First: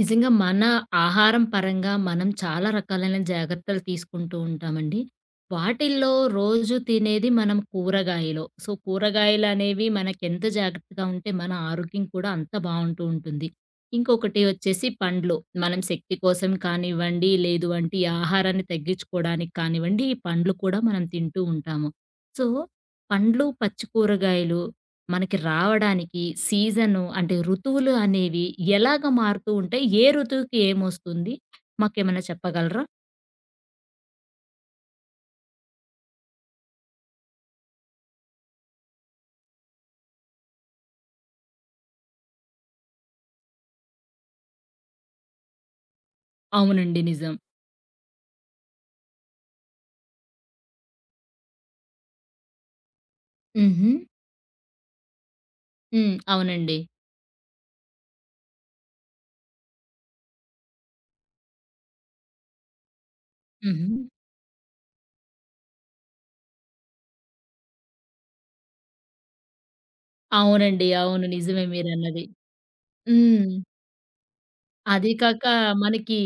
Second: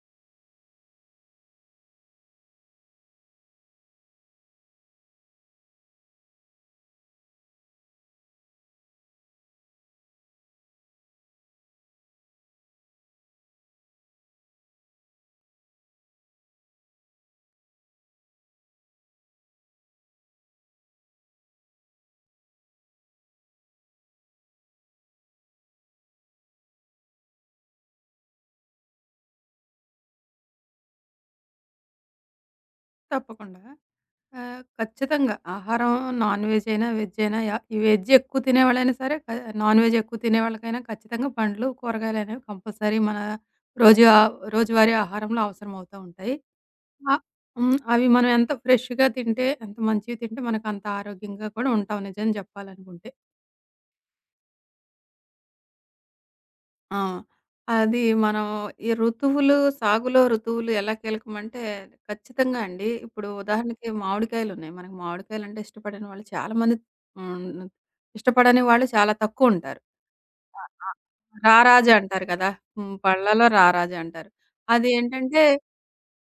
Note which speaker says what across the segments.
Speaker 1: నిజంగా మన ఆహారం పరంగా మనం చాలా రకాలైన జాగ్రత్తలు తీసుకుంటూ ఉంటామండి. వాటిల్లో రోజు తినేది మనం కూరగాయలు. సో, కూరగాయలనేవి మనకెంత జాగ్రత్తగా ఉంటే మన ఆరోగ్యం కూడా అంత బావుంటూ ఉంటుంది. ఇంకొకటి వచ్చేసి పండ్లు. మనం శక్తి కోసం కానివ్వండి, లేదు అంటే ఈ ఆహారాన్ని తగ్గించుకోవడానికి కానివ్వండి, ఈ పండ్లు కూడా మనం తింటూ ఉంటాము. సో, పండ్లు, పచ్చి కూరగాయలు మనకి రావడానికి సీజను అంటే ఋతువులు అనేవి ఎలాగ మారుతూ ఉంటాయి? ఏ ఋతువుకి ఏమొస్తుంది? మాకేమైనా చెప్పగలరా?
Speaker 2: తప్పకుండా. ఖచ్చితంగా. ఆహారం నాన్ వెజ్ అయినా, వెజ్ అయినా ఈ వెజ్ ఎక్కువ తినేవాళ్ళైనా సరే, నాన్ వెజ్ ఎక్కువ తినేవాళ్ళకైనా ఖచ్చితంగా పండ్లు, కూరగాయలు అనేవి కంపల్సరీ మన రోజు రోజువారీ ఆహారంలో అవసరం అవుతా ఉంటాయి.
Speaker 1: అవునండి.
Speaker 2: ఆహ్,
Speaker 1: నిజం.
Speaker 2: హ్మ్. అవి మనం ఎంత ఫ్రెష్‌గా తింటే, ఎంత మంచివి తింటే మనకంత ఆరోగ్యంగా కూడా ఉంటాం నిజం జెప్పాలనుకుంటే.
Speaker 1: హుహు. హ్మ్. అవునండి.
Speaker 2: ఆ! అది మనం ఈ ఋతువులు సాగులో ఋతువులు ఎలా కీలకమంటే ఖచ్చితంగా అండి. ఇప్పుడు
Speaker 1: హుహు.
Speaker 2: ఉదాహరణకి మామిడికాయలున్నాయి. మనకు మామిడికాయలంటే ఇష్టపడని వాళ్ళు చాలామంది. హ్మ్. ఇష్టపడని వాళ్ళు చాలా తక్కువుంటారు. ఆ!
Speaker 1: అవునండి.
Speaker 2: ఆ!
Speaker 1: అవును. నిజమే
Speaker 2: రారాజు
Speaker 1: మీరన్నది.
Speaker 2: అంటారు కదా!
Speaker 1: హ్మ్.
Speaker 2: పళ్ళలో రారాజు అంటారు.
Speaker 1: అది
Speaker 2: అదేంటంటే
Speaker 1: కాక మనకి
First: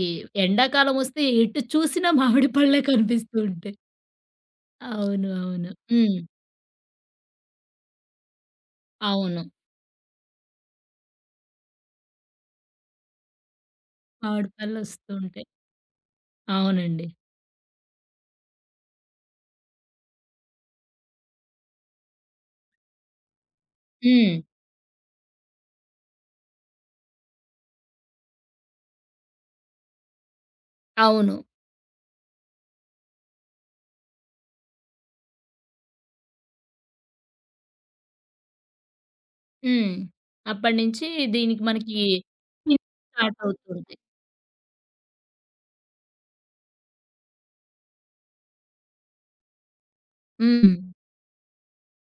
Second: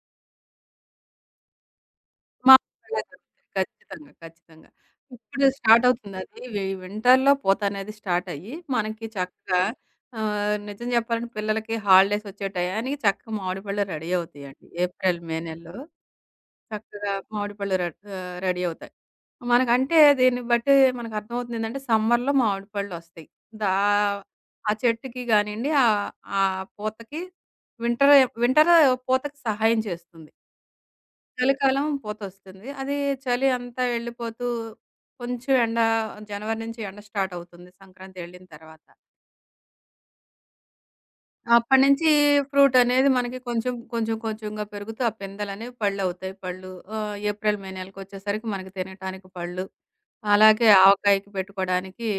Speaker 1: ఎండాకాలమొస్తే ఎటు చూసినా మామిడి పళ్ళే
Speaker 2: మామూలుగా
Speaker 1: కనిపిస్తూ
Speaker 2: దొరుకుతాయి.
Speaker 1: ఉంటాయి.
Speaker 2: ఖచ్చితంగా. ఖచ్చితంగా.
Speaker 1: అవును.
Speaker 2: ఇప్పుడు
Speaker 1: అవును.
Speaker 2: స్టార్ట్
Speaker 1: హ్మ్.
Speaker 2: అవుతుందది. వింటర్‌లో పూతనేది స్టార్ట్ అయ్యి, మనకి
Speaker 1: అవును.
Speaker 2: చక్కగా నిజం చెప్పాలంటే పిల్లలకి హాలిడేస్ వచ్చే టయానికి చక్కగా మామిడి పళ్ళు రెడీ
Speaker 1: మామిడి
Speaker 2: అవుతాయండి.
Speaker 1: పళ్ళొస్తూ
Speaker 2: ఏప్రిల్, మే
Speaker 1: ఉంటాయి.
Speaker 2: నెలలో
Speaker 1: అవునండి.
Speaker 2: చక్కగా మామిడి పళ్ళు రెడీ అవుతాయి. మనకంటే దీన్ని బట్టి మనకు అర్థమవుతుందేంటంటే, సమ్మర్‌లో మామిడి పళ్ళొస్తాయి. దా
Speaker 1: హ్మ్.
Speaker 2: ఆ చెట్టుకి గానియండి, ఆహ్, ఆ పూతకి వింటర్ వింటర్ పూతకి సహాయం చేస్తుంది.
Speaker 1: అవును.
Speaker 2: చలికాలం పోతొస్తుంది. అది చలి అంతా వెళ్ళిపోతూ కొంచెం ఎండ జనవరి నుంచి ఎండ స్టార్ట్ అవుతుంది సంక్రాంతి వెళ్ళిన తర్వాత.
Speaker 1: హ్మ్. అప్పటినుంచి దీనికి మనకి
Speaker 2: అప్పటినుంచి ఫ్రూట్
Speaker 1: హింట్
Speaker 2: అనేది
Speaker 1: స్టార్ట్
Speaker 2: మనకి కొంచెం,
Speaker 1: అవుతుంది.
Speaker 2: కొంచెం, కొంచెంగా పెరుగుతూ ఆ పిందెలనేవి పళ్ళవుతాయి. పళ్ళు ఏప్రిల్, మే నెలకొచ్చేసరికి మనకి తినటానికి పళ్ళు, అలాగే
Speaker 1: హ్మ్.
Speaker 2: ఆవకాయకి పెట్టుకోవడానికి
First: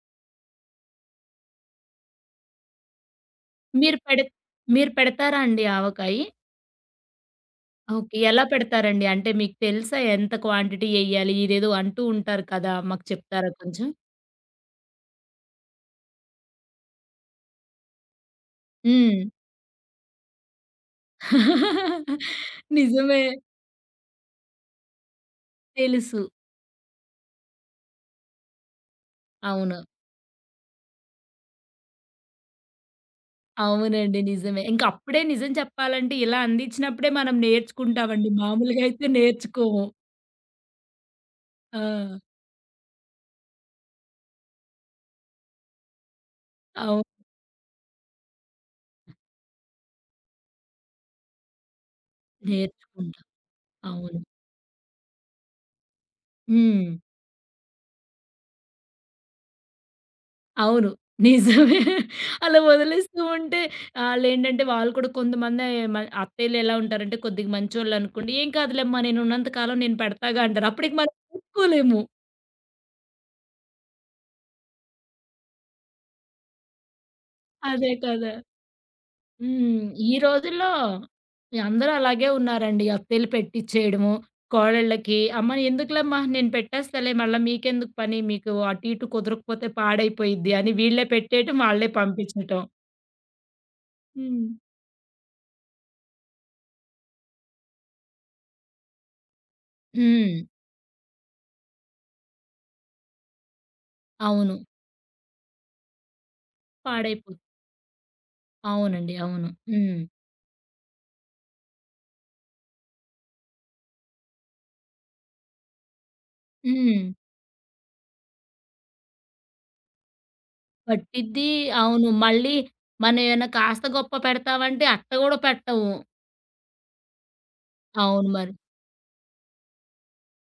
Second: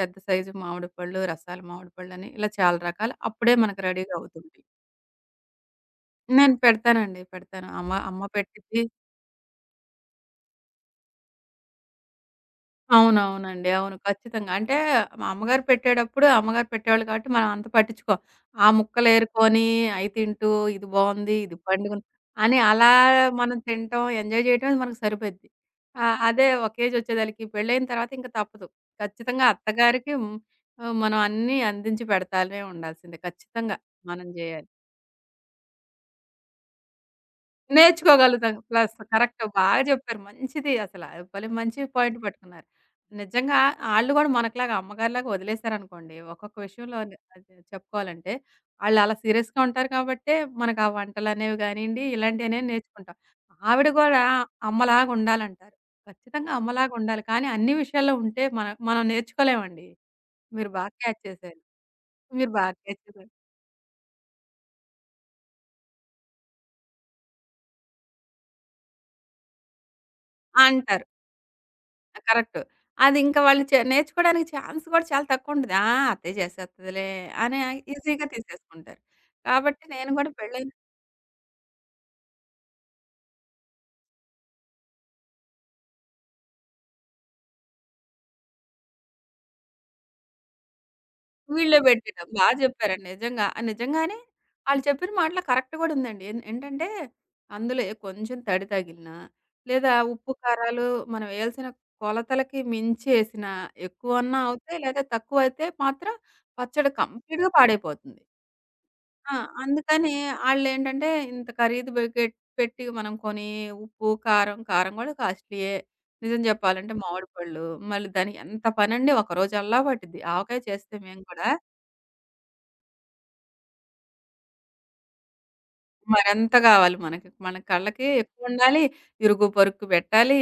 Speaker 2: పెద్ద సైజు మామిడి పళ్ళు, రసాల మామిడి పళ్ళని ఇలా చాలా రకాలు అప్పుడే మనకు
Speaker 1: మీరు
Speaker 2: రెడీగా
Speaker 1: పెడ
Speaker 2: అవుతుంది.
Speaker 1: మీరు పెడతారా అండి ఆవకాయి?
Speaker 2: నేను పెడతానండి. పెడతాను. అమ్మ,
Speaker 1: ఓకే.
Speaker 2: అమ్మ
Speaker 1: ఎలా
Speaker 2: పెట్టిద్ది.
Speaker 1: పెడతారండి? అంటే మీకు తెలుసా ఎంత క్వాంటిటీ ఎయ్యాలి? ఇదేదో అంటూ ఉంటారు కదా! మాకు చెప్తారా
Speaker 2: అవునవునండి.
Speaker 1: కొంచెం?
Speaker 2: అవును. ఖచ్చితంగా. అంటే మా అమ్మగారు పెట్టేటప్పుడు అమ్మగారు పెట్టేవాళ్ళు కాబట్టి మనం అంత పట్టించుకోం. ఆ
Speaker 1: హ్మ్.
Speaker 2: ముక్కలేరుకొని అయి తింటూ ఇది బావుంది, ఇది పండుగ అని అలా
Speaker 1: నిజమే.
Speaker 2: మనం తినటం, ఎంజాయ్ చేయటం అది మనకు సరిపోద్ది.
Speaker 1: తెలుసు.
Speaker 2: అదే ఒక ఏజొచ్చేదాళ్ళకి పెళ్ళైన తర్వాత ఇంక తప్పదు. ఖచ్చితంగా
Speaker 1: అవును.
Speaker 2: అత్తగారికి మనం అన్నీ అందించి పెడతానే ఉండాల్సిందే. ఖచ్చితంగా
Speaker 1: అవునండి.
Speaker 2: మనం
Speaker 1: నిజమే.
Speaker 2: జేయాలి.
Speaker 1: ఇంక అప్పుడే నిజం చెప్పాలంటే ఇలా అందించినప్పుడే మనం నేర్చుకుంటామండి.
Speaker 2: నేర్చుకోగలుగుతాం.
Speaker 1: మామూలుగా
Speaker 2: ప్లస్
Speaker 1: అయితే
Speaker 2: కరెక్ట్. బాగా
Speaker 1: నేర్చుకోము.
Speaker 2: చెప్పారు. మంచిది అసల. భలే
Speaker 1: ఆ!
Speaker 2: మంచి పాయింట్ పట్టుకున్నారు. నిజంగా ఆళ్ళు గూడా మనకులాగా అమ్మగారిలాగా వదిలేసారనుకోండి. ఒక్కొక్క విషయంలో
Speaker 1: అవును.
Speaker 2: అది చెప్పుకోవాలంటే, ఆళ్ళు అలా సీరియస్‌గా ఉంటారు కాబట్టే, మనకు ఆ వంటలనేవి గానియండి, ఇలాంటియనేవి నేర్చుకుంటాం.
Speaker 1: నేర్చుకుంటాం.
Speaker 2: ఆవిడ
Speaker 1: అవును.
Speaker 2: గూడా అమ్మలాగా ఉండాలంటారు. ఖచ్చితంగా
Speaker 1: హ్మ్.
Speaker 2: అమ్మలాగా ఉండాలి. కానీ అన్ని విషయాల్లో ఉంటే మనం మనం నేర్చుకోలేమండి. మీరు
Speaker 1: అవును.
Speaker 2: బాగా క్యాచ్ చేశారు.
Speaker 1: నిజమే.
Speaker 2: మీరు
Speaker 1: అలా
Speaker 2: బాగా క్యాచ్
Speaker 1: వదిలేస్తూ
Speaker 2: చేశారు.
Speaker 1: ఉంటే ఆళ్ళేంటంటే వాళ్ళు కూడా కొంతమంది మ అత్తయ్యలు ఎలా ఉంటారంటే కొద్దిగా మంచోళ్ళనుకోండి, "ఏం కాదులేమ్మా నేనున్నంత కాలం నేను పెడతాగా" అంటారు. అప్పటికి
Speaker 2: అంటారు.
Speaker 1: మనం ఒప్పుకోలేము.
Speaker 2: ఆ! కరెక్ట్. అది ఇంకా వాళ్ళు నేర్చుకోవడానికి ఛాన్స్ కూడా చాలా తక్కువుంటది. ఆ! అత్తయ్య చేసేత్తదిలే అని
Speaker 1: అదే
Speaker 2: ఈజీగా
Speaker 1: కదా!
Speaker 2: తీసేసుకుంటారు.
Speaker 1: హ్మ్.
Speaker 2: కాబట్టి నేను
Speaker 1: ఈ
Speaker 2: గూడా
Speaker 1: రోజుల్లో
Speaker 2: పెళ్ళైన
Speaker 1: అందరూ అలాగే ఉన్నారండి. అత్తయ్యలు పెట్టిచ్చేయడము, కోడళ్ళకి "అమ్మ ఎందుకులేమ్మా నేను పెట్టేస్తాలే మళ్ళా మీకెందుకు పని? మీకు అటు ఇటు కుదరకపోతే పాడైపోయిద్ది" అని వీళ్ళే పెట్టేయటం,
Speaker 2: వీళ్ళే
Speaker 1: వాళ్ళే
Speaker 2: పెట్టేయడం. బా
Speaker 1: పంపించటం.
Speaker 2: జెప్పారండి నిజంగా. ఆ నిజంగానే
Speaker 1: హ్మ్.
Speaker 2: ఆళ్ళు చెప్పిన మాటలో కరెక్ట్ గూడా ఉందండి. ఏంటంటే అందులో ఏ కొంచెం తడి తగిలినా, లేదా ఉప్పు,
Speaker 1: హ్మ్.
Speaker 2: కారాలు మనం ఏయాల్సిన కొలతలకి మించి ఏసినా, ఎక్కువన్నా
Speaker 1: అవును.
Speaker 2: అవుతాయి లేదా తక్కువైతే మాత్రం పచ్చడి
Speaker 1: పాడైపోతుంది.
Speaker 2: కంప్లీట్‌గా పాడైపోతుంది.
Speaker 1: అవునండి.
Speaker 2: ఆ!
Speaker 1: అవును. హ్మ్.
Speaker 2: అందుకని ఆళ్ళేంటంటే ఇంత ఖరీదు బెకెట్ పెట్టి మనం కొని ఉప్పు, కారం గూడా కాస్ట్‌లీయే. నిజం జెప్పాలంటే
Speaker 1: హ్మ్.
Speaker 2: మామిడి పళ్ళు, మళ్ళీ దానికి ఎంత పనండి ఒకరోజల్లా పట్టిద్ది. ఆవకాయ చేస్తే మేము కూడా
Speaker 1: పట్టిద్ది. అవును. మళ్ళీ మనం ఏమైనా కాస్త గొప్ప పెడతావంటే అట్ట గూడా పెట్టవు.
Speaker 2: మరెంత గావాలి మనకి. మన కళ్ళకి
Speaker 1: అవును మరి.
Speaker 2: ఎక్కువుండాలి, ఇరుగు పొరుక్కు బెట్టాలి,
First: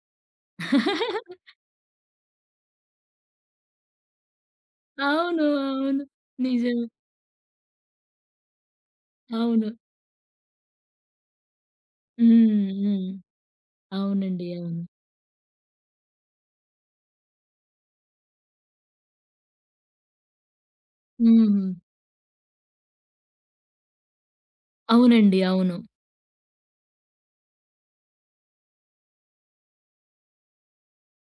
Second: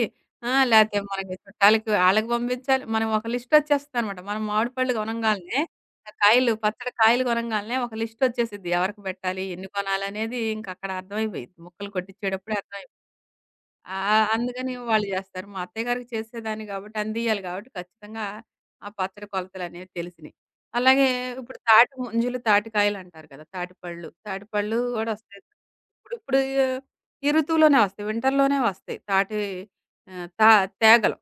Speaker 2: ఆ! లేతే మనకి చుట్టాలకి ఆళ్ళకి పంపించాలి. మనం ఒక లిస్టొచ్చేస్తదనమాట. మనం మామిడి పళ్ళు
Speaker 1: అవును.
Speaker 2: గొనంగాల్నే
Speaker 1: అవును.
Speaker 2: ఆ కాయలు
Speaker 1: నిజమే.
Speaker 2: పచ్చడి కాయలు గొనంగాల్నే ఒక లిస్టొచ్చేసిద్ది. ఎవరికి బెట్టాలి,
Speaker 1: అవును.
Speaker 2: ఎన్ని కొనాలనేది ఇంకక్కడ అర్థమైపోయిద్ది. ముక్కలు కొట్టిచ్చేటప్పుడే
Speaker 1: హ్మ్.
Speaker 2: అర్థమైపోయిద్ది.
Speaker 1: హ్మ్.
Speaker 2: ఆ!
Speaker 1: అవునండి.
Speaker 2: అందుకని
Speaker 1: అవును.
Speaker 2: వాళ్ళు జేస్తారు. మా అత్తయ్య గారికి చేసేదాన్ని గాబట్టి, అందియ్యాలి గాబట్టి ఖచ్చితంగా ఆ పచ్చడి కొలతలనేవి తెలిసినియి. అలాగే ఇప్పుడు
Speaker 1: హ్మ్.
Speaker 2: తాటి ముంజలు, తాటికాయలంటారు కదా! తాటిపళ్ళు గూడా
Speaker 1: అవునండి.
Speaker 2: ఒస్తాయి.
Speaker 1: అవును.
Speaker 2: ఇప్పుడిప్పుడు ఈ ఋతువులోనే వస్తాయి. వింటర్‌లోనే వస్తాయి. తాటి ఆహ్, తా తేగలు.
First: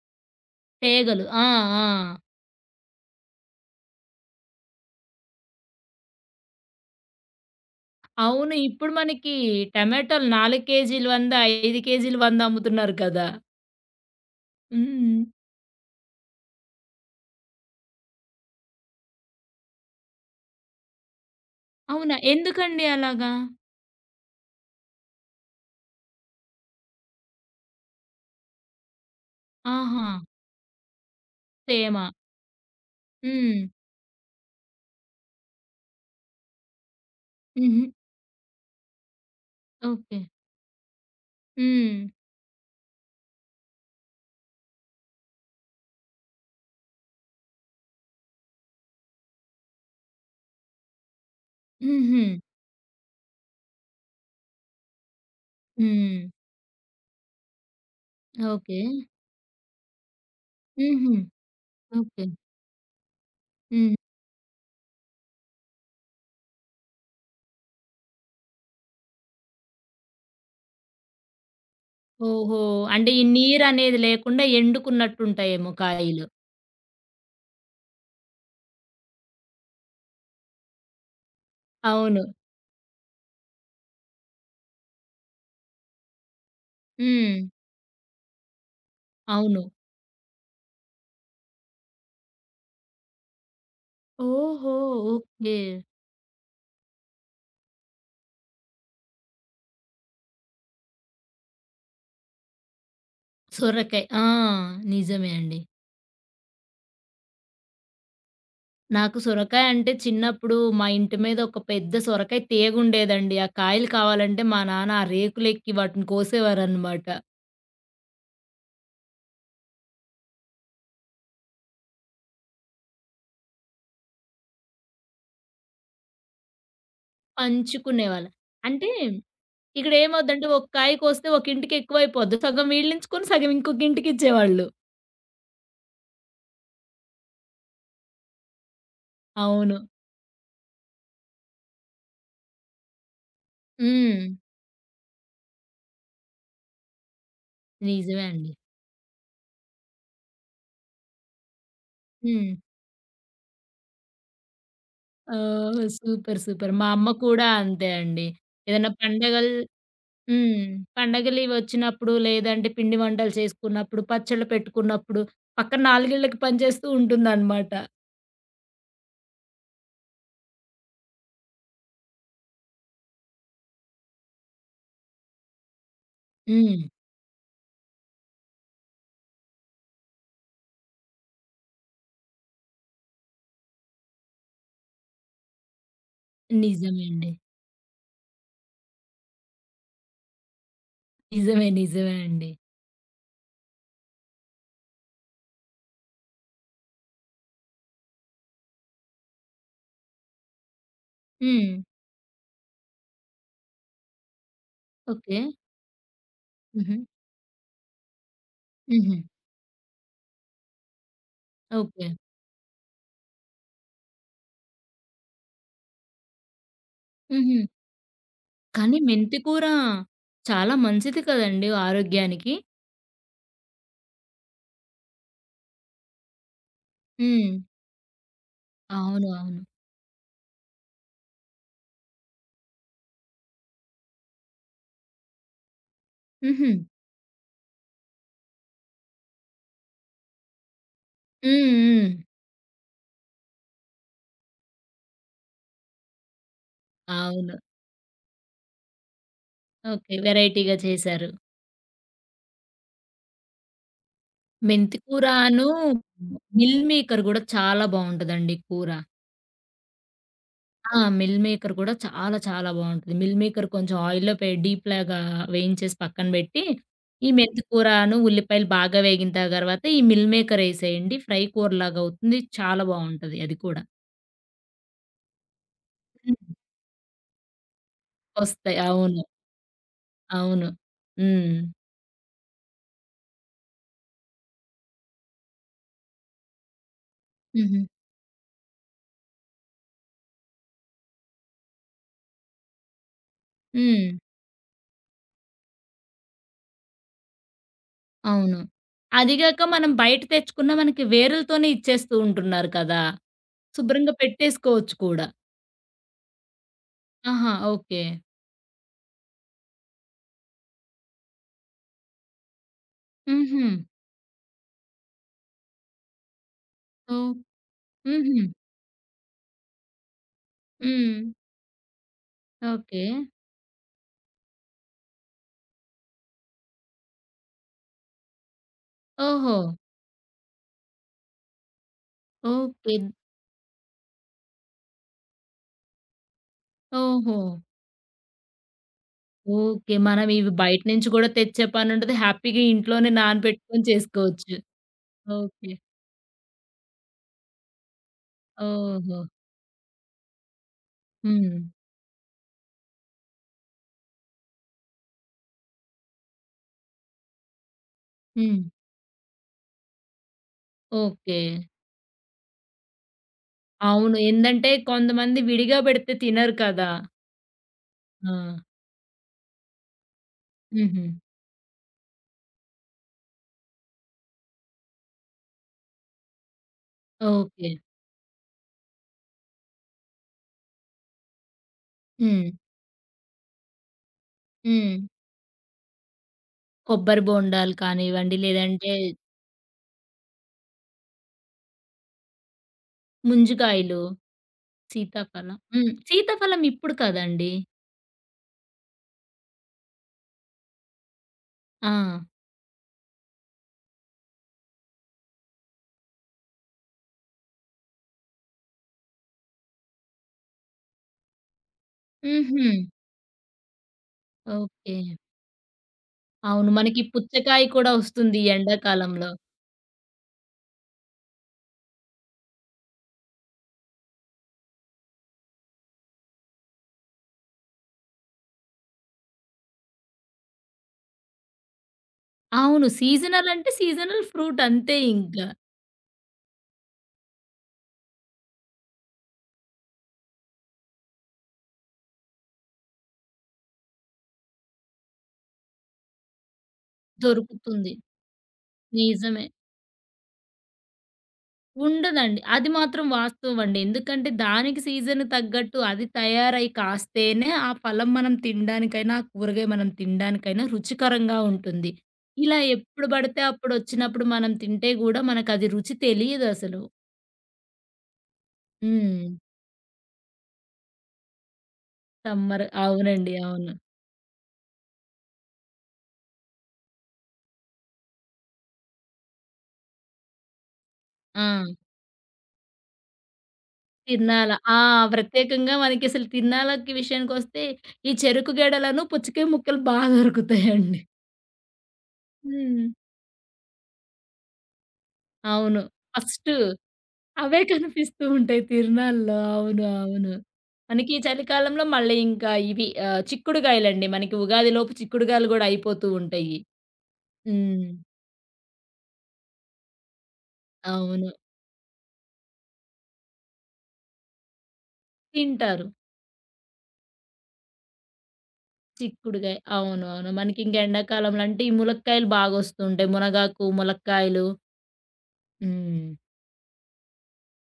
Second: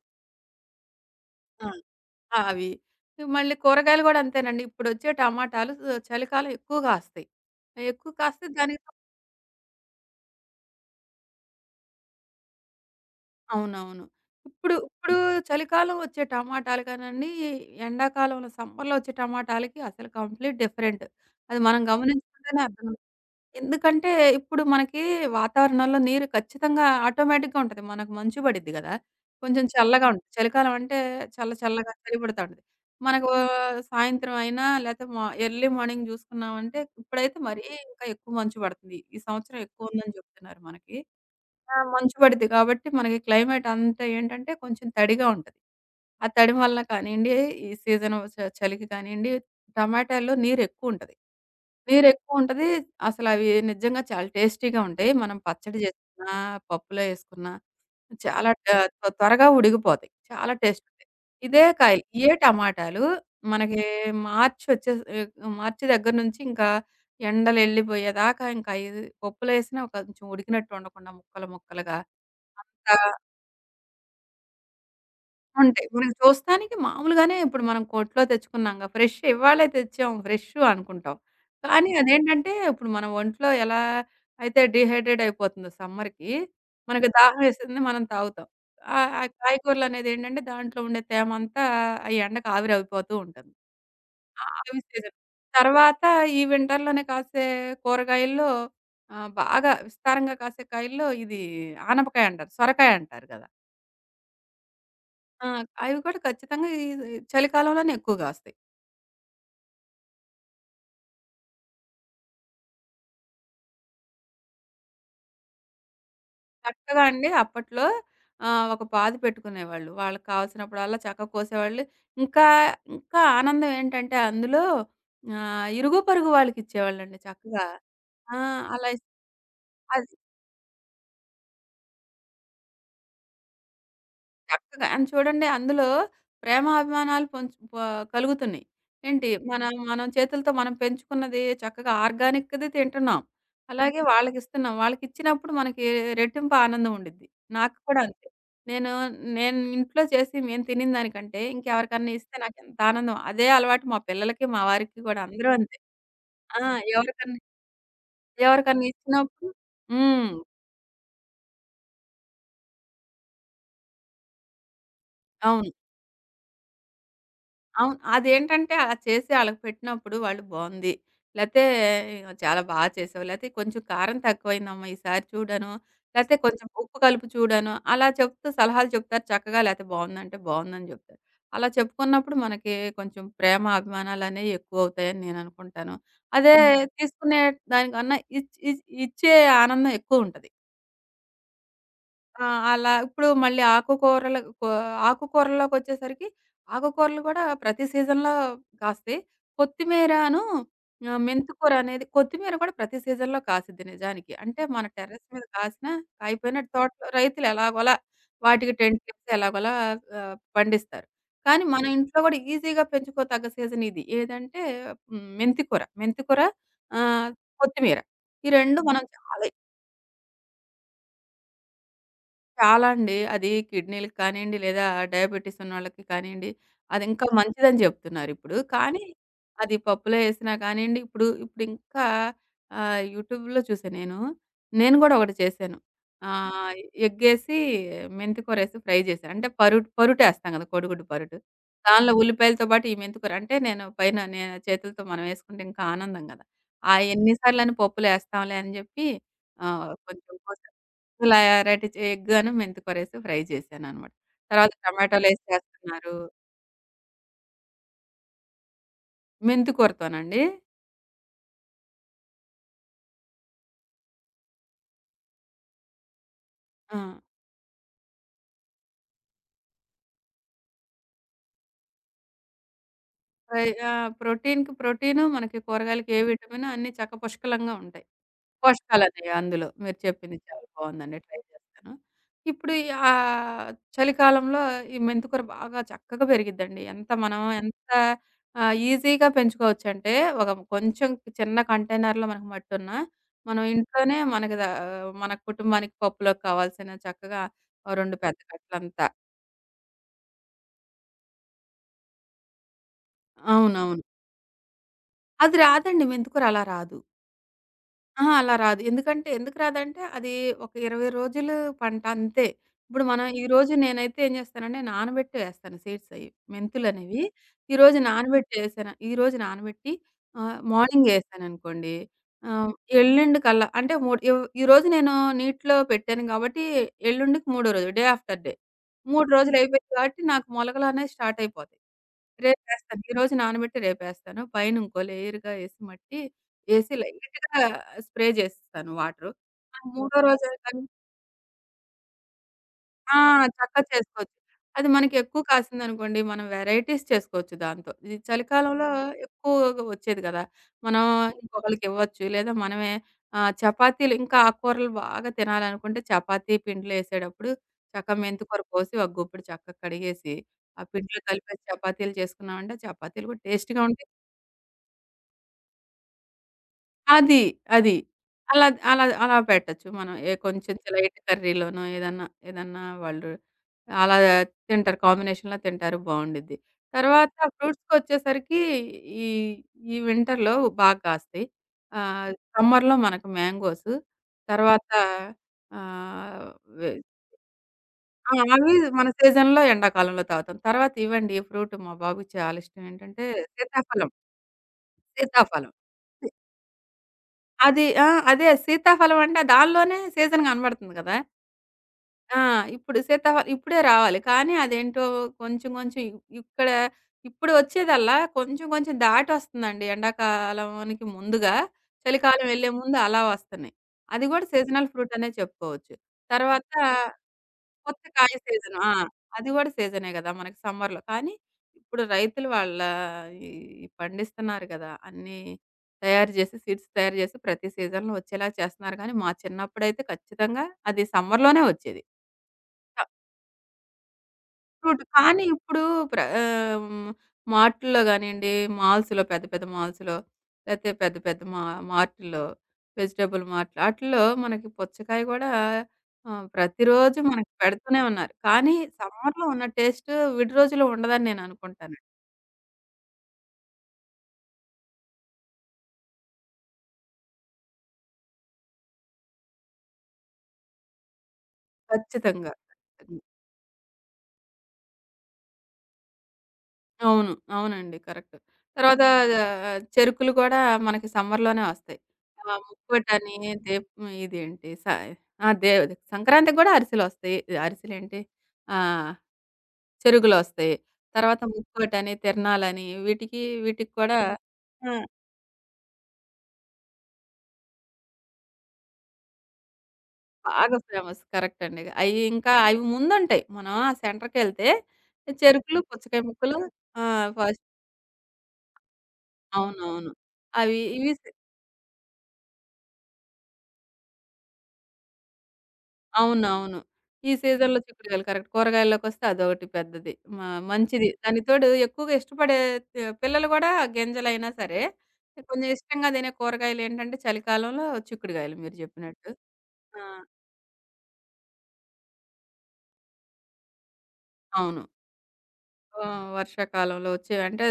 Speaker 1: తీగలు. ఆ!
Speaker 2: ఆ!
Speaker 1: ఆ!
Speaker 2: ఆ! అవి. మళ్ళీ కూరగాయలు గూడా అంతేనండి. ఇప్పుడొచ్చే టమాటాలు చలికాలం ఎక్కువ గాస్తాయి. ఎక్కువ కాస్తే
Speaker 1: అవును.
Speaker 2: దానికి
Speaker 1: ఇప్పుడు మనకి టమాటాలు 4 కేజీలు 100, 5 కేజీలు 100 అమ్ముతున్నారు కదా!
Speaker 2: అవునవును. ఇప్పుడు ఇప్పుడు
Speaker 1: హ్మ్.
Speaker 2: చలికాలం వచ్చే టమాటాలు కానండి, ఎండాకాలంలో సమ్మర్‌లో వచ్చే టమాటాలకి అసలు కంప్లీట్ డిఫరెంట్. అది మనం
Speaker 1: అవునా?
Speaker 2: గమనించుకుంటేనే
Speaker 1: ఎందుకండి
Speaker 2: అర్థమవుతుంది.
Speaker 1: అలాగా?
Speaker 2: ఎందుకంటే ఇప్పుడు మనకి వాతావరణంలో నీరు ఖచ్చితంగా ఆటోమేటిక్‌గా ఉంటది. మనకు మంచు పడిద్ది గదా! కొంచెం
Speaker 1: ఆహా!
Speaker 2: చల్లగా ఉంటుంది. చలికాలం అంటే చల్లగా
Speaker 1: సేమా.
Speaker 2: చలి పుడతా ఉంటది. మనకు
Speaker 1: హ్మ్.
Speaker 2: సాయంత్రం అయినా లేతే మా ఎర్లీ మార్నింగ్ చూసుకున్నామంటే ఇప్పుడైతే మరీ
Speaker 1: హుహు.
Speaker 2: ఇంకా ఎక్కువ మంచు పడుతుంది. ఈ సంవత్సరం ఎక్కువ ఉందని
Speaker 1: ఓకే.
Speaker 2: చెప్తున్నారు మనకి. ఆ!
Speaker 1: హ్మ్.
Speaker 2: మంచు పడిద్ది కాబట్టి మనకి క్లైమేట్ అంతా ఏంటంటే కొంచెం తడిగా ఉంటది. ఆ తడి వల్ల కానియండి, ఈ సీజను చలికి కానియండి, టమాటాల్లో నీరెక్కువుంటది.
Speaker 1: హుహు.
Speaker 2: నీరెక్కువుంటది. అసలవి నిజంగా చాలా టేస్టీగా ఉంటాయి. మనం పచ్చడి
Speaker 1: హ్మ్.
Speaker 2: జేసుకున్నా, పప్పులో యేసుకున్నా చాలా
Speaker 1: ఓకే.
Speaker 2: ఆహ్, త్వ త్వరగా ఉడికిపోతాయి. చాలా టేస్ట్ ఉంటాయి.
Speaker 1: హుహు.
Speaker 2: ఇదే కాయలు,
Speaker 1: ఓకే.
Speaker 2: ఇయే టమాటాలు మనకి
Speaker 1: హ్మ్.
Speaker 2: మార్చి వచ్చే ఆహ్, మార్చి దగ్గర నుంచి ఇంకా ఎండలెళ్ళిపోయేదాకా ఇంకా అయి పప్పులేసినా కొంచెం ఉడికినట్టు ఉండకుండా ముక్కలు ముక్కలుగా
Speaker 1: ఓహో!
Speaker 2: ఆ!
Speaker 1: అంటే ఈ నీరనేది లేకుండా ఎండుకున్నట్టుంటాయేమో
Speaker 2: ఉంటాయి. మనకి
Speaker 1: కాయలు.
Speaker 2: చూస్తానికి మామూలుగానే ఇప్పుడు మనం కొట్లో తెచ్చుకున్నాంగా ఫ్రెష్ ఇవాళే తెచ్చాం ఫ్రెషు అనుకుంటాం. కానీ
Speaker 1: అవును.
Speaker 2: అదేంటంటే ఇప్పుడు మన ఒంట్లో ఎలా అయితే డీహైడ్రేట్ అయిపోతుందో సమ్మర్‌కి, మనకి
Speaker 1: హ్మ్.
Speaker 2: దాహం వేసింది మనం తాగుతాం. ఆ
Speaker 1: అవును.
Speaker 2: కాయగూరలనేది ఏంటంటే దాంట్లో ఉండే తేమంతా ఆ ఎండకు ఆవిరి అయిపోతూ ఉంటుంది. ఆ!
Speaker 1: ఓహో!
Speaker 2: అవి సీజన్.
Speaker 1: ఓకే.
Speaker 2: తర్వాత ఈ వింటర్‌లోనే కాసే కూరగాయల్లో బాగా విస్తారంగా కాసే కాయల్లో ఇది ఆనపకాయ అంటారు. సొరకాయ అంటారు కదా!
Speaker 1: సొరకాయ. ఆ! నిజమే
Speaker 2: ఆ!
Speaker 1: అండి.
Speaker 2: అవి కూడా ఖచ్చితంగా ఈ ఈ చలికాలంలోనే ఎక్కువ కాస్తాయి.
Speaker 1: నాకు సొరకాయ అంటే చిన్నప్పుడు మా ఇంటి మీద ఒక పెద్ద సొరకాయ తీగ ఉండేదండి. ఆ కాయలు కావాలంటే మా నాన్న ఆ రేకులెక్కి వాటిని
Speaker 2: చక్కగా
Speaker 1: కోసేవారనమాట.
Speaker 2: అండి అప్పట్లో ఒక పాదు పెట్టుకునేవాళ్ళు. వాళ్ళకి కావాల్సినప్పుడల్లా చక్కగా కోసేవాళ్ళు. ఇంకా, ఇంకా ఆనందం ఏంటంటే అందులో ఇరుగు పొరుగు వాళ్ళకిచ్చేవాళ్ళండి చక్కగా.
Speaker 1: పంచుకునేవాళ్ళం.
Speaker 2: ఆ!
Speaker 1: అంటే
Speaker 2: అలా ఇస్
Speaker 1: ఇక్కడ
Speaker 2: అది
Speaker 1: ఏమవుద్దంటే ఒక కాయ కోస్తే ఒక ఇంటికి ఎక్కువైపోద్ది. సగం వీళ్ళించుకొని సగం ఇంకొక ఇంటికిచ్చేవాళ్ళు.
Speaker 2: చక్కగా అండ్ చూడండి అందులో ప్రేమాభిమానాలు పొంచ్ ప కలుగుతున్నాయి. ఏంటి మనం
Speaker 1: అవును.
Speaker 2: మనం చేతులతో మనం పెంచుకున్నది చక్కగా ఆర్గానిక్‌ది తింటున్నాం. అలాగే
Speaker 1: హ్మ్.
Speaker 2: వాళ్ళకిస్తున్నాం. వాళ్ళకిచ్చినప్పుడు మనకి రెట్టింపు ఆనందం ఉండిద్ది. నాకు కూడా
Speaker 1: నిజమే
Speaker 2: అంతే.
Speaker 1: అండి.
Speaker 2: నేను నేను ఇంట్లో చేసి మేము తినిన దానికంటే ఇంకెవరికన్నా ఇస్తే
Speaker 1: హ్మ్.
Speaker 2: నాకెంత ఆనందం. అదే అలవాటు మా పిల్లలకి, మా వారికి కూడా అందరూ అంతే.
Speaker 1: ఓహ్! సూపర్.
Speaker 2: ఆ!
Speaker 1: సూపర్. మా అమ్మ
Speaker 2: ఎవరికన్నా
Speaker 1: కూడా అంతే అండి.
Speaker 2: ఎవరికన్నా
Speaker 1: ఏదైనా పండగలు
Speaker 2: ఇచ్చినప్పుడు హ్మ్.
Speaker 1: హ్మ్. పండగలివి వచ్చినప్పుడు లేదంటే పిండి వంటలు చేసుకున్నప్పుడు, పచ్చళ్ళు పెట్టుకున్నప్పుడు
Speaker 2: అవును.
Speaker 1: పక్కన నాలుగిళ్ళకి పనిచేస్తూ ఉంటుందనమాట.
Speaker 2: అవును. అదేంటంటే అలా చేసి ఆళ్ళకి పెట్టినప్పుడు వాళ్ళు బావుంది. లేతే చాలా బా చేసావు. లేతే కొంచెం కారం తక్కువైందమ్మా ఈసారి చూడను. లేతే కొంచెం
Speaker 1: హ్మ్.
Speaker 2: ఉప్పు కలుపు చూడను. అలా చెప్తూ సలహాలు చెప్తారు చక్కగా. లేతే బావుందంటే బావుందని జెప్తారు. అలా చెప్పుకున్నప్పుడు మనకి కొంచెం ప్రేమ, అభిమానాలనేవి ఎక్కువవుతాయని నేననుకుంటాను. అదే హ్మ్.
Speaker 1: నిజమే అండి.
Speaker 2: తీసుకునే దానికన్నా ఇచ్ ఇచ్ ఇచ్చే ఆనందం ఎక్కువుంటది.
Speaker 1: నిజమే. నిజమే
Speaker 2: ఆ!
Speaker 1: అండి.
Speaker 2: అలా ఇప్పుడు మళ్ళీ ఆకుకూరలు కో ఆకుకూరల్లోకొచ్చేసరికి ఆకుకూరలు కూడా ప్రతి సీజన్‌లో కాస్తాయి. కొత్తిమీరను మెంతికూర
Speaker 1: హ్మ్.
Speaker 2: అనేది కొత్తిమీర కూడా ప్రతి సీజన్‌లో కాసిద్ది నిజానికి. అంటే మన టెర్రస్
Speaker 1: ఓకే.
Speaker 2: మీద కాసినా, కాయిపోయినా
Speaker 1: హుహు.
Speaker 2: తోటలో రైతులు ఎలాగోలా వాటికి
Speaker 1: హుహు.
Speaker 2: టెంట్లేసి ఎలాగోలా పండిస్తారు. కానీ మన
Speaker 1: ఓకే.
Speaker 2: ఇంట్లో కూడా ఈజీగా పెంచుకోతగ్గ సీజన్ ఇది. ఏదంటే హ్మ్. మెంతికూర ఆహ్,
Speaker 1: హుహు.
Speaker 2: కొత్తిమీర. ఈ 2
Speaker 1: కానీ
Speaker 2: మనం
Speaker 1: మెంతి
Speaker 2: చాలా
Speaker 1: కూర చాలా మంచిది కదండీ ఆరోగ్యానికి.
Speaker 2: చాలా అండి. అది కిడ్నీ‌లకి కానియండి, లేదా డయాబెటిస్ ఉన్నోళ్ళకి కానియండి, అది ఇంకా
Speaker 1: హ్మ్.
Speaker 2: మంచిదని జెప్తున్నారిప్పుడు. కానీ,
Speaker 1: అవును. అవును.
Speaker 2: అది పప్పులో ఏసినా కానియండి, ఇప్పుడింకా యూట్యూబ్‌లో చూసా నేను. నేను గూడా ఒకటి చేశాను.
Speaker 1: హుహు.
Speaker 2: ఆహ్, ఎగ్గేసి మెంతి కూరేసి ఫ్రై జేశా. అంటే పరుటేస్తాం గదా! కోడిగుడ్డు పరుటు.
Speaker 1: హ్మ్. హ్మ్.
Speaker 2: దానిలో ఉల్లిపాయలతో పాటు ఈ మెంతి కూర అంటే నేను పైన నే చేతులతో మనం ఏసుకుంటే ఇంకా ఆనందం గదా! ఆ ఎన్ని
Speaker 1: అవును.
Speaker 2: సార్లని పప్పులో ఏస్తాంలే అని జెప్పి
Speaker 1: ఓకే.
Speaker 2: కొంచెం కోసా.
Speaker 1: వెరైటీగా చేశారు.
Speaker 2: ఇలా రెడ్ చే ఎగ్గాను, మెంతికూరేసి ఫ్రై చేశాననమాట. తర్వాత
Speaker 1: మెంతి
Speaker 2: టమాటాలేసి
Speaker 1: కూరాను
Speaker 2: చేస్తున్నారు.
Speaker 1: మిల్ మేకర్ గూడా చాలా బావుంటదండి కూర.
Speaker 2: మెంతికూరతోనండి.
Speaker 1: ఆ! మిల్ మేకర్ కూడా చాలా చాలా బావుంటది. మిల్ మేకర్ కొంచెం ఆయిల్‌లో పె డీప్ లాగా వేయించేసి పక్కన బెట్టి,
Speaker 2: ఆ!
Speaker 1: ఈ మెంతి కూరను, ఉల్లిపాయలు బాగా వేగిన తర్వాత ఈ మిల్ మేకర్ ఎసేయండి. ఫ్రై కూరలాగా అవుతుంది. చాలా బావుంటది అది
Speaker 2: ఫ్రై
Speaker 1: కూడా.
Speaker 2: ప్రోటీన్‌కి ప్రోటీను, మనకి కూరగాయలకి ఏ
Speaker 1: హ్మ్.
Speaker 2: విటమిను అన్నీ చక్క పుష్కలంగా ఉంటాయి.
Speaker 1: వస్తాయి. అవును.
Speaker 2: పోషకాలన్నయ్య అందులో. మీరు చెప్పింది చాలా
Speaker 1: అవును.
Speaker 2: బావుందండి. ట్రై
Speaker 1: హ్మ్.
Speaker 2: చేస్తాను. ఇప్పుడు ఆహ్, చలికాలంలో ఈ మెంతికూర బాగా చక్కగా పెరిగిద్దండి. ఎంత మనం
Speaker 1: హుహు.
Speaker 2: ఎంత ఆహ్, ఈజీగా పెంచుకోవచ్చంటే ఒక కొంచెం చిన్న కంటైనర్‌లో మనకు మట్టున్న, మనం
Speaker 1: హ్మ్.
Speaker 2: ఇంట్లోనే మనకి దా మన కుటుంబానికి పప్పులోకి కావాల్సిన చక్కగా ఓ 2 పెద్ద
Speaker 1: అవును.
Speaker 2: కట్టలంతా
Speaker 1: అదిగాక మనం బయట తెచ్చుకున్న మనకి వేరులతోనే ఇచ్చేస్తూ ఉంటున్నారు కదా!
Speaker 2: అవునవును.
Speaker 1: శుభ్రంగా పెట్టేసుకోవచ్చు కూడా.
Speaker 2: అది రాదండి మెంతికూర అలా రాదు.
Speaker 1: ఆహా! ఓకే.
Speaker 2: అహా! అలా రాదు. ఎందుకు రాదంటే అది ఒక 20 రోజులు పంట అంతే. ఇప్పుడు మనం
Speaker 1: హుహు.
Speaker 2: ఈరోజు నేనైతే ఏం చేస్తానంటే నానబెట్టి వేస్తాను సీడ్స్ అయి. మెంతులనేవి
Speaker 1: ఓహ్!
Speaker 2: ఈరోజు
Speaker 1: హుహు.
Speaker 2: నానబెట్టేసాను. ఈరోజు నానబెట్టి మార్నింగ్
Speaker 1: హ్మ్.
Speaker 2: ఏసాననుకోండి ఆహ్,
Speaker 1: ఓకే.
Speaker 2: ఎల్లుండి కల్లా అంటే మూడు ఇవ్ ఈరోజు నేను నీటిలో పెట్టాను కాబట్టి ఎల్లుండికి మూడో రోజు డే ఆఫ్టర్ డే. 3
Speaker 1: ఓహో!
Speaker 2: రోజులు అయిపోయాయి కాబట్టి నాకు మొలకలనేవి స్టార్ట్ అయిపోతాయి.
Speaker 1: ఓకే.
Speaker 2: రేపేస్తాను. ఈరోజు నానబెట్టి రేపేస్తాను. పైన ఇంకో లేయర్‌గా ఏసి మట్టి ఏసి
Speaker 1: ఓహో!
Speaker 2: లైట్‌గా స్ప్రే జేసేస్తాను వాటరు. ఆ
Speaker 1: ఓకే.
Speaker 2: మూడో
Speaker 1: మనం
Speaker 2: రోజు
Speaker 1: ఇవి బయట
Speaker 2: కానీ
Speaker 1: నుంచి కూడా తెచ్చే పనుండదు. హ్యాపీగా ఇంట్లోనే
Speaker 2: ఆ! చక్క
Speaker 1: నానబెట్టుకొని
Speaker 2: చేసుకోవచ్చు.
Speaker 1: చేసుకోవచ్చు.
Speaker 2: అది మనకి ఎక్కువ
Speaker 1: ఓకే.
Speaker 2: కాసిందనుకోండి, మనం వెరైటీస్ చేసుకోవచ్చు దాంతో. ఈ చలికాలంలో
Speaker 1: ఓహో!
Speaker 2: ఎక్కువగా వచ్చేది గదా! మనం
Speaker 1: హ్మ్.
Speaker 2: ఇంకొకళ్ళకి ఇవ్వచ్చు. లేదా మనమే చపాతీలు ఇంకా ఆకుకూరలు బాగా తినాలనుకుంటే చపాతీ పిండిలో ఏసేటప్పుడు చక్క మెంతికూర
Speaker 1: హ్మ్.
Speaker 2: కోసి ఒక గుప్పెడు చక్కగా కడిగేసి, ఆ పిండిలో
Speaker 1: ఓకే.
Speaker 2: కలిపేసి చపాతీలు చేసుకున్నామంటే చపాతీలు కూడా టేస్ట్‌గా ఉంటాయి.
Speaker 1: అవును. ఏందంటే కొంతమంది విడిగా పెడితే తినరు కదా!
Speaker 2: అది. అది.
Speaker 1: ఆ!
Speaker 2: అలా అలా అలా పెట్టొచ్చు మనం. ఏ కొంచెం
Speaker 1: హుహు.
Speaker 2: లైట్ కర్రీలోనో ఏదన్నా వాళ్ళు అలా తింటారు. కాంబినేషన్‌లో తింటారు బావుండిద్ది. తర్వాత
Speaker 1: ఓకే.
Speaker 2: ఫ్రూట్స్‌కొచ్చేసరికి ఈ ఈ వింటర్‌లో బాగా కాస్తాయి. ఆహ్,
Speaker 1: హ్మ్.
Speaker 2: సమ్మర్‌లో మనకు మ్యాంగోస్. తర్వాత
Speaker 1: హ్మ్.
Speaker 2: ఆహ్, వె
Speaker 1: కొబ్బరి బోండాలు
Speaker 2: ఆ!
Speaker 1: కానివ్వండి,
Speaker 2: అవి
Speaker 1: లేదంటే
Speaker 2: మన సీజన్‌లో ఎండాకాలంలో తాగుతాం. తర్వాత ఇవండి ఫ్రూట్ మా బాబుకి చాలా ఇష్టం ఏంటంటే
Speaker 1: ముంజికాయలు,
Speaker 2: సీతాఫలం.
Speaker 1: సీతాఫలం.
Speaker 2: సీతాఫలం.
Speaker 1: హ్మ్. సీతాఫలం ఇప్పుడు కదండీ!
Speaker 2: అది ఆ! అదే సీతాఫలం అంటే దానిలోనే సీజన్ కనబడుతుంది కదా!
Speaker 1: ఆ!
Speaker 2: ఆ! ఇప్పుడు సీతాఫలం ఇప్పుడే రావాలి. కానీ అదేంటో కొంచెం కొంచెం ఇ ఇక్కడ ఇప్పుడు వచ్చేదల్లా కొంచెం కొంచెం దాటొస్తుందండి. ఎండాకాలానికి ముందుగా, చలికాలం
Speaker 1: హుహు.
Speaker 2: వెళ్ళే ముందు అలా వస్తున్నాయి. అది కూడా సీజనల్
Speaker 1: ఓకే.
Speaker 2: ఫ్రూట్ అనే చెప్పుకోవచ్చు.
Speaker 1: అవును.
Speaker 2: తర్వాత
Speaker 1: మనకి పుచ్చకాయ కూడా
Speaker 2: కొత్త కాయ
Speaker 1: వస్తుంది ఈ
Speaker 2: సీజన్ ఆ!
Speaker 1: ఎండాకాలంలో.
Speaker 2: అది కూడా సీజనే కదా! మనకి సమ్మర్‌లో. కానీ ఇప్పుడు రైతులు వాళ్ళ ఈ పండిస్తున్నారు కదా! అన్నీ తయారు చేసి సీడ్స్ తయారు చేసి ప్రతి సీజన్‌లో వచ్చేలా చేస్తున్నారు గానీ, మా చిన్నప్పుడైతే ఖచ్చితంగా అది సమ్మర్‌లోనే వచ్చేది.
Speaker 1: అవును.
Speaker 2: క
Speaker 1: సీజనల్ అంటే సీజనల్ ఫ్రూట్ అంతే
Speaker 2: ఫ్రూట్ కానీ
Speaker 1: ఇంకా.
Speaker 2: ఇప్పుడు ప్ర ఆహ్, మార్ట్‌ల్లో గానియండి, మాల్స్‌లో పెద్ద పెద్ద మాల్స్‌లో లేతే పెద్ద పెద్ద మా మార్ట్‌ల్లో వెజిటబుల్ మార్ట్‌లో ఆటిల్లో మనకి పుచ్చకాయ కూడా ప్రతిరోజు మనకు
Speaker 1: దొరుకుతుంది.
Speaker 2: పెడుతూనే ఉన్నారు. కానీ
Speaker 1: నిజమే.
Speaker 2: సమ్మర్‌లో ఉన్న టేస్ట్ విడి రోజుల్లో ఉండదని నేను అనుకుంటాను.
Speaker 1: ఉండదండి. అది మాత్రం వాస్తవమండి. ఎందుకంటే దానికి సీజన్ తగ్గట్టు అది తయారై కాస్తేనే ఆ ఫలం మనం తినడానికైనా, ఆ కూరగాయ మనం తినడానికైనా రుచికరంగా ఉంటుంది.
Speaker 2: ఖచ్చితంగా.
Speaker 1: ఇలా ఎప్పుడు పడితే అప్పుడు వచ్చినప్పుడు మనం తింటే గూడా మనకది రుచి తెలీదసలు.
Speaker 2: అవును. అవునండి. కరెక్ట్. తర్వాత
Speaker 1: హ్మ్.
Speaker 2: చెరుకులు కూడా మనకి సమ్మర్‌లోనే వస్తాయి. ఆ!
Speaker 1: సమ్మర్ అవునండి.
Speaker 2: ముక్కోటని,
Speaker 1: అవును.
Speaker 2: దీప్ ఇదేంటి స ఆ! దేవ్ సంక్రాంతికి కూడా అరిసెలొస్తాయి. అరిసెలేంటి ఆహ్, చెరుకులొస్తాయి.
Speaker 1: ఆ!
Speaker 2: తర్వాత ముక్కోటని, తిరణాలని వీటికి, వీటికి కూడా
Speaker 1: తిర్నాల. ఆ!
Speaker 2: ఆ!
Speaker 1: ప్రత్యేకంగా మనకసలు తిర్నాలకి విషయానికొస్తే ఈ చెరుకు గడలను, పుచ్చకాయ ముక్కలు బా
Speaker 2: బాగా
Speaker 1: దొరుకుతాయండి.
Speaker 2: ఫేమస్. కరెక్ట్ అండి. అయి ఇంకా అవి
Speaker 1: హ్మ్.
Speaker 2: ముందుంటాయి. మనం ఆ సెంటర్‌కెళ్తే
Speaker 1: అవును.
Speaker 2: చెరుకులు, పుచ్చకాయ
Speaker 1: ఫస్టు
Speaker 2: ముక్కలు ఆ!
Speaker 1: అవే
Speaker 2: ఫస్ట్
Speaker 1: కనిపిస్తూ ఉంటాయి తిరునాళ్ళలో. అవును.
Speaker 2: అవునవును.
Speaker 1: అవును.
Speaker 2: అవి
Speaker 1: మనకి
Speaker 2: ఇవి
Speaker 1: ఈ చలికాలంలో మళ్ళీ ఇంకా ఇవి చిక్కుడుగాయలండి. మనకి ఉగాదిలోపు చిక్కుడుగాయలు గూడా అయిపోతూ ఉంటాయి.
Speaker 2: అవునవును. ఈ హ్మ్. సీజన్‌లో
Speaker 1: హ్మ్.
Speaker 2: చిక్కుడుగాయలు కరెక్ట్. కూరగాయల్లోకొస్తే అదొకటి పెద్దది. మ మంచిది.
Speaker 1: అవును.
Speaker 2: దానికి తోడు ఎక్కువగా ఇష్టపడే పిల్లలు గూడా గింజలైనా సరే, కొంచెం
Speaker 1: తింటారు.
Speaker 2: ఇష్టంగా తినే కూరగాయలేంటంటే చలికాలంలో చిక్కుడుగాయలు మీరు జెప్పినట్టు.
Speaker 1: చిక్కుడుగాయ.
Speaker 2: ఆ!
Speaker 1: అవును. అవును. మనకి ఇంక ఎండాకాలంలో అంటే ఈ ములక్కాయలు బాగొస్తూ ఉంటాయి. మునగాకు, ములక్కాయలు.
Speaker 2: అవును. ఆ!
Speaker 1: హ్మ్.
Speaker 2: వర్షాకాలంలో వచ్చేవి. అంటే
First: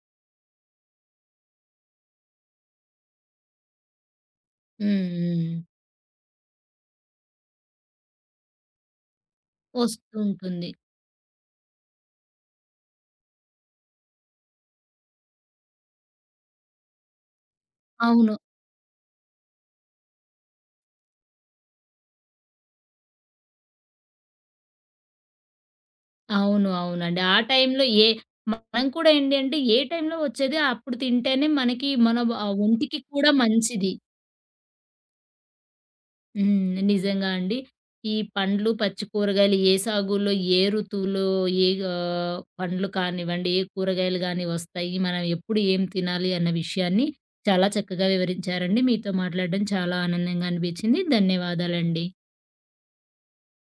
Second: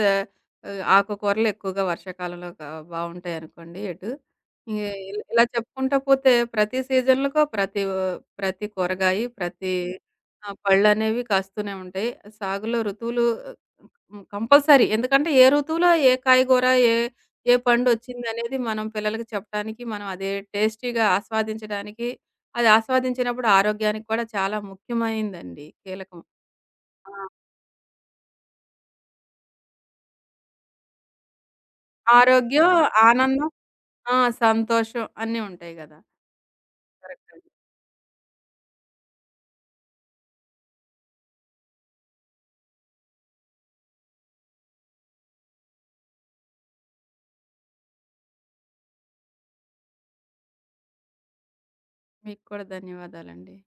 Speaker 2: ఆకుకూరలు ఎక్కువగా వర్షాకాలంలో బావుంటాయనుకోండి ఎటు. ఇ
Speaker 1: హ్మ్.
Speaker 2: ఇలా
Speaker 1: హ్మ్.
Speaker 2: చెప్పుకుంటా పోతే ప్రతి సీజన్‌లకో ప్రతి కూరగాయి, ప్రతి
Speaker 1: వస్తూ ఉంటుంది.
Speaker 2: పళ్ళనేవి కాస్తూనే ఉంటాయి. సాగులో ఋతువులు హ్మ్, కంపల్సరీ. ఎందుకంటే ఏ ఋతువులో ఏ కాయగూర, ఏ ఏ
Speaker 1: అవును.
Speaker 2: పండొచ్చిందనేది మనం పిల్లలకి చెప్పడానికి, మనం అదే టేస్టీగా ఆస్వాదించడానికి, అది ఆస్వాదించినప్పుడు ఆరోగ్యానికి కూడా చాలా ముఖ్యమైందండి. కీలకం.
Speaker 1: అవును.
Speaker 2: ఆ!
Speaker 1: అవునండి. ఆ టైంలో మనం కూడా ఏంటి అంటే ఏ టైంలో వచ్చేది అప్పుడు తింటేనే మనకి మన
Speaker 2: ఆరోగ్యం,
Speaker 1: ఒంటికి కూడా
Speaker 2: ఆనందం
Speaker 1: మంచిది.
Speaker 2: ఆ! సంతోషం అన్నీ ఉంటాయి గదా!
Speaker 1: హ్మ్. నిజంగా
Speaker 2: కరెక్ట్ అండి.
Speaker 1: అండి. ఈ పండ్లు, పచ్చి కూరగాయలు ఏ సాగులో, ఏ ఋతువులో ఏ పండ్లు కానివ్వండి, ఏ కూరగాయలు గాని వస్తాయి, మనం ఎప్పుడు ఏం తినాలి అన్న విషయాన్ని చాలా చక్కగా వివరించారండి. మీతో మాట్లాడడం చాలా ఆనందంగా అనిపించింది. ధన్యవాదాలండి.
Speaker 2: మీకు కూడా ధన్యవాదాలండి.